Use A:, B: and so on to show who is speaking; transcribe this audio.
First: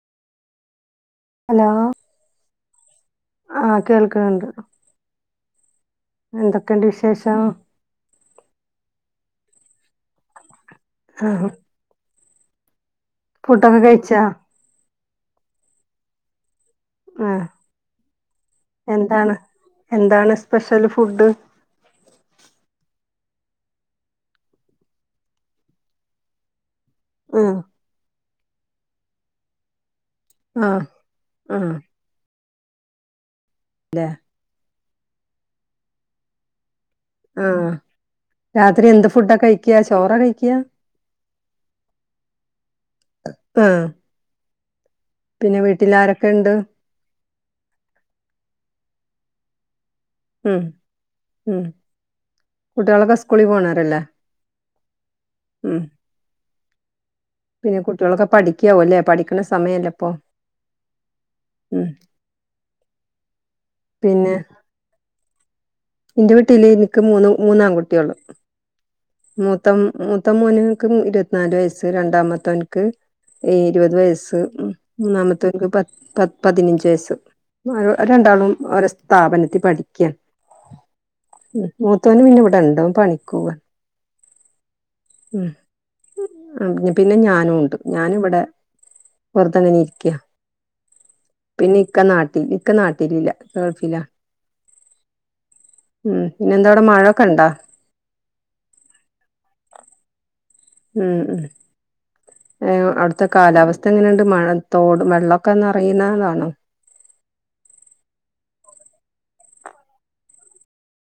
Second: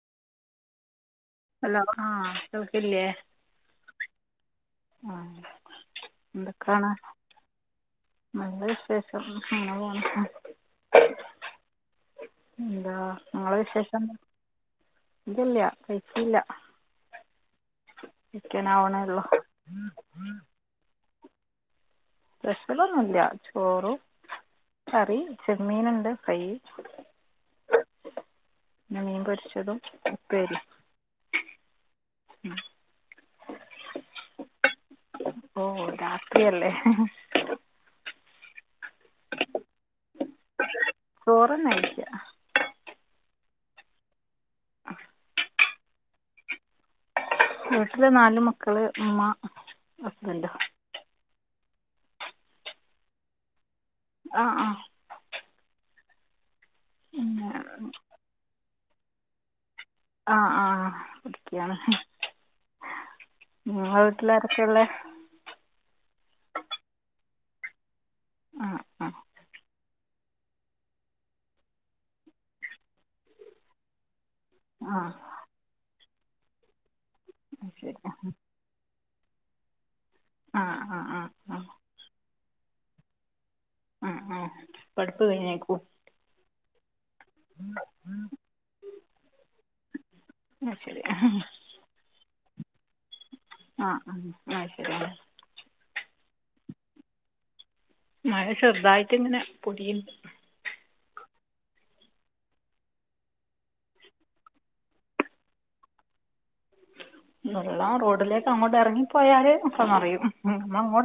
A: hello ആഹ് കേൾക്ക്ല്ലേ
B: ആഹ് കേൾക്ണ്ട്
A: ആഹ്
B: എന്തെക്കെണ്ട് വിശേഷം
A: നല്ല വിശേഷം അങ്ങനെപോണ്
B: ആഹ്
A: ഇന്താ
B: ഫുഡ്ഡ്ക്കെ കഴിചാ
A: ഇല്ലല്ല്യ കയ്ച്ചീല്ല
B: ആഹ്
A: ചിക്കനാവണെള്ളൂ
B: എന്താണ് എന്താണ് സ്പെഷ്യൽ ഫുഡ്ഡ്
A: സ്പെഷലൊന്നുല്ല ചോറും കറി ചെമ്മീന്ണ്ട് ഫ്രൈ
B: ഉം
A: മീൻ പൊരിച്ചതും ഉപ്പേ
B: അഹ് അഹ്
A: [inaudible]
B: ല്ലെ
A: ഓ രാത്രിയല്ലേ [unintelligible]
B: ആഹ് രാത്രി എന്ത് ഫുഡ്ഡകഴിക്ക ചോറ കഴിക്ക
A: ചോറന്നഴിക്ക
B: ആഹ്
A: [unintelligible]
B: പിന്നെ വീട്ടിലാരെക്കെണ്ട്
A: വീട്ടില് നാല് മക്കള് ഇമ്മ
B: ഉം ഉം കുട്ട്യാളൊക്കെ സ്കൂളിൽ പോണാരല്ലേ
A: ആഹ് ആഹ്
B: ഉം പിന്നെ കുട്ട്യാളൊക്കെ പഠി ക്കാവുല്ലേ പഠിക്ക്ണ സമയല്ലേ ഇപ്പൊ
A: ആഹ ആഹ ടിക്കാണ്
B: ഉം
A: നിങ്ങളെ വീട്ടിലാരക്കെള്ളെ
B: ഇന്റെ വീട്ടില് ഇൻക്ക് മൂന്ന് മൂന്ന ആങ്കുട്ട്യള്
A: ആ ആ
B: മൂത്തം മു ത്ത മോന്ക്ക് ഇരുപത്തിനാല് വയസ്സ് രണ്ടാമത്തോൻക്ക് ഇരുപത് വയസ്സ്
A: ആ
B: മൂന്നാമത്തോൻക്ക് പ പ പതിനഞ്ച് വയസ്സ്
A: അത് ശരി
B: ഒരണ്ടാളും ഓരോ സ്ഥാപനത്തി പഠിക്ക
A: ആഹ ആ ആഹ
B: ഉം മൂത്തോന് പിന്നെ ഇവിടെണ്ട് ഓൻ പണിക്കൊവാ
A: ഉം ഉം പഠിപ്പ് കഴ്ഞ്ഞേക്കു
B: ഉം പിന്നെ ഞാനും ഉണ്ട് ഞാനിവിടെ വെറുതെ അങ്ങനെ ഇരിക്ക
A: അഹ് ശരി [unintelligible]
B: പിന്നെ ഇക്ക നാട്ടിൽ ഇക്ക നാട്ടിലില്ല
A: ആഹ്
B: ഗൾഫിലാ
A: ആഹ് അഹ് ശരിയലെ
B: ഉം പിന്നെ എന്താഅവ്ടെ മഴൊക്കെണ്ടാ
A: മഴ ചെർതായിട്ട്ങ്ങനെ പൊടിയ്‌ണ്ട്
B: ഉം ഉം ഏഹ് അവ്ട്ത്തെ കാലാവസ്ഥ എങ്ങനെണ്ട് മഴ തോട് വെള്ളൊക്കെ നെറയുന്നതാണോ
A: വെള്ളം റോഡിലേക്കങ്ങോട്ട് എറങ്ങിപ്പോയാല് അപ്പൊ നറയും മ്മങ്ങോ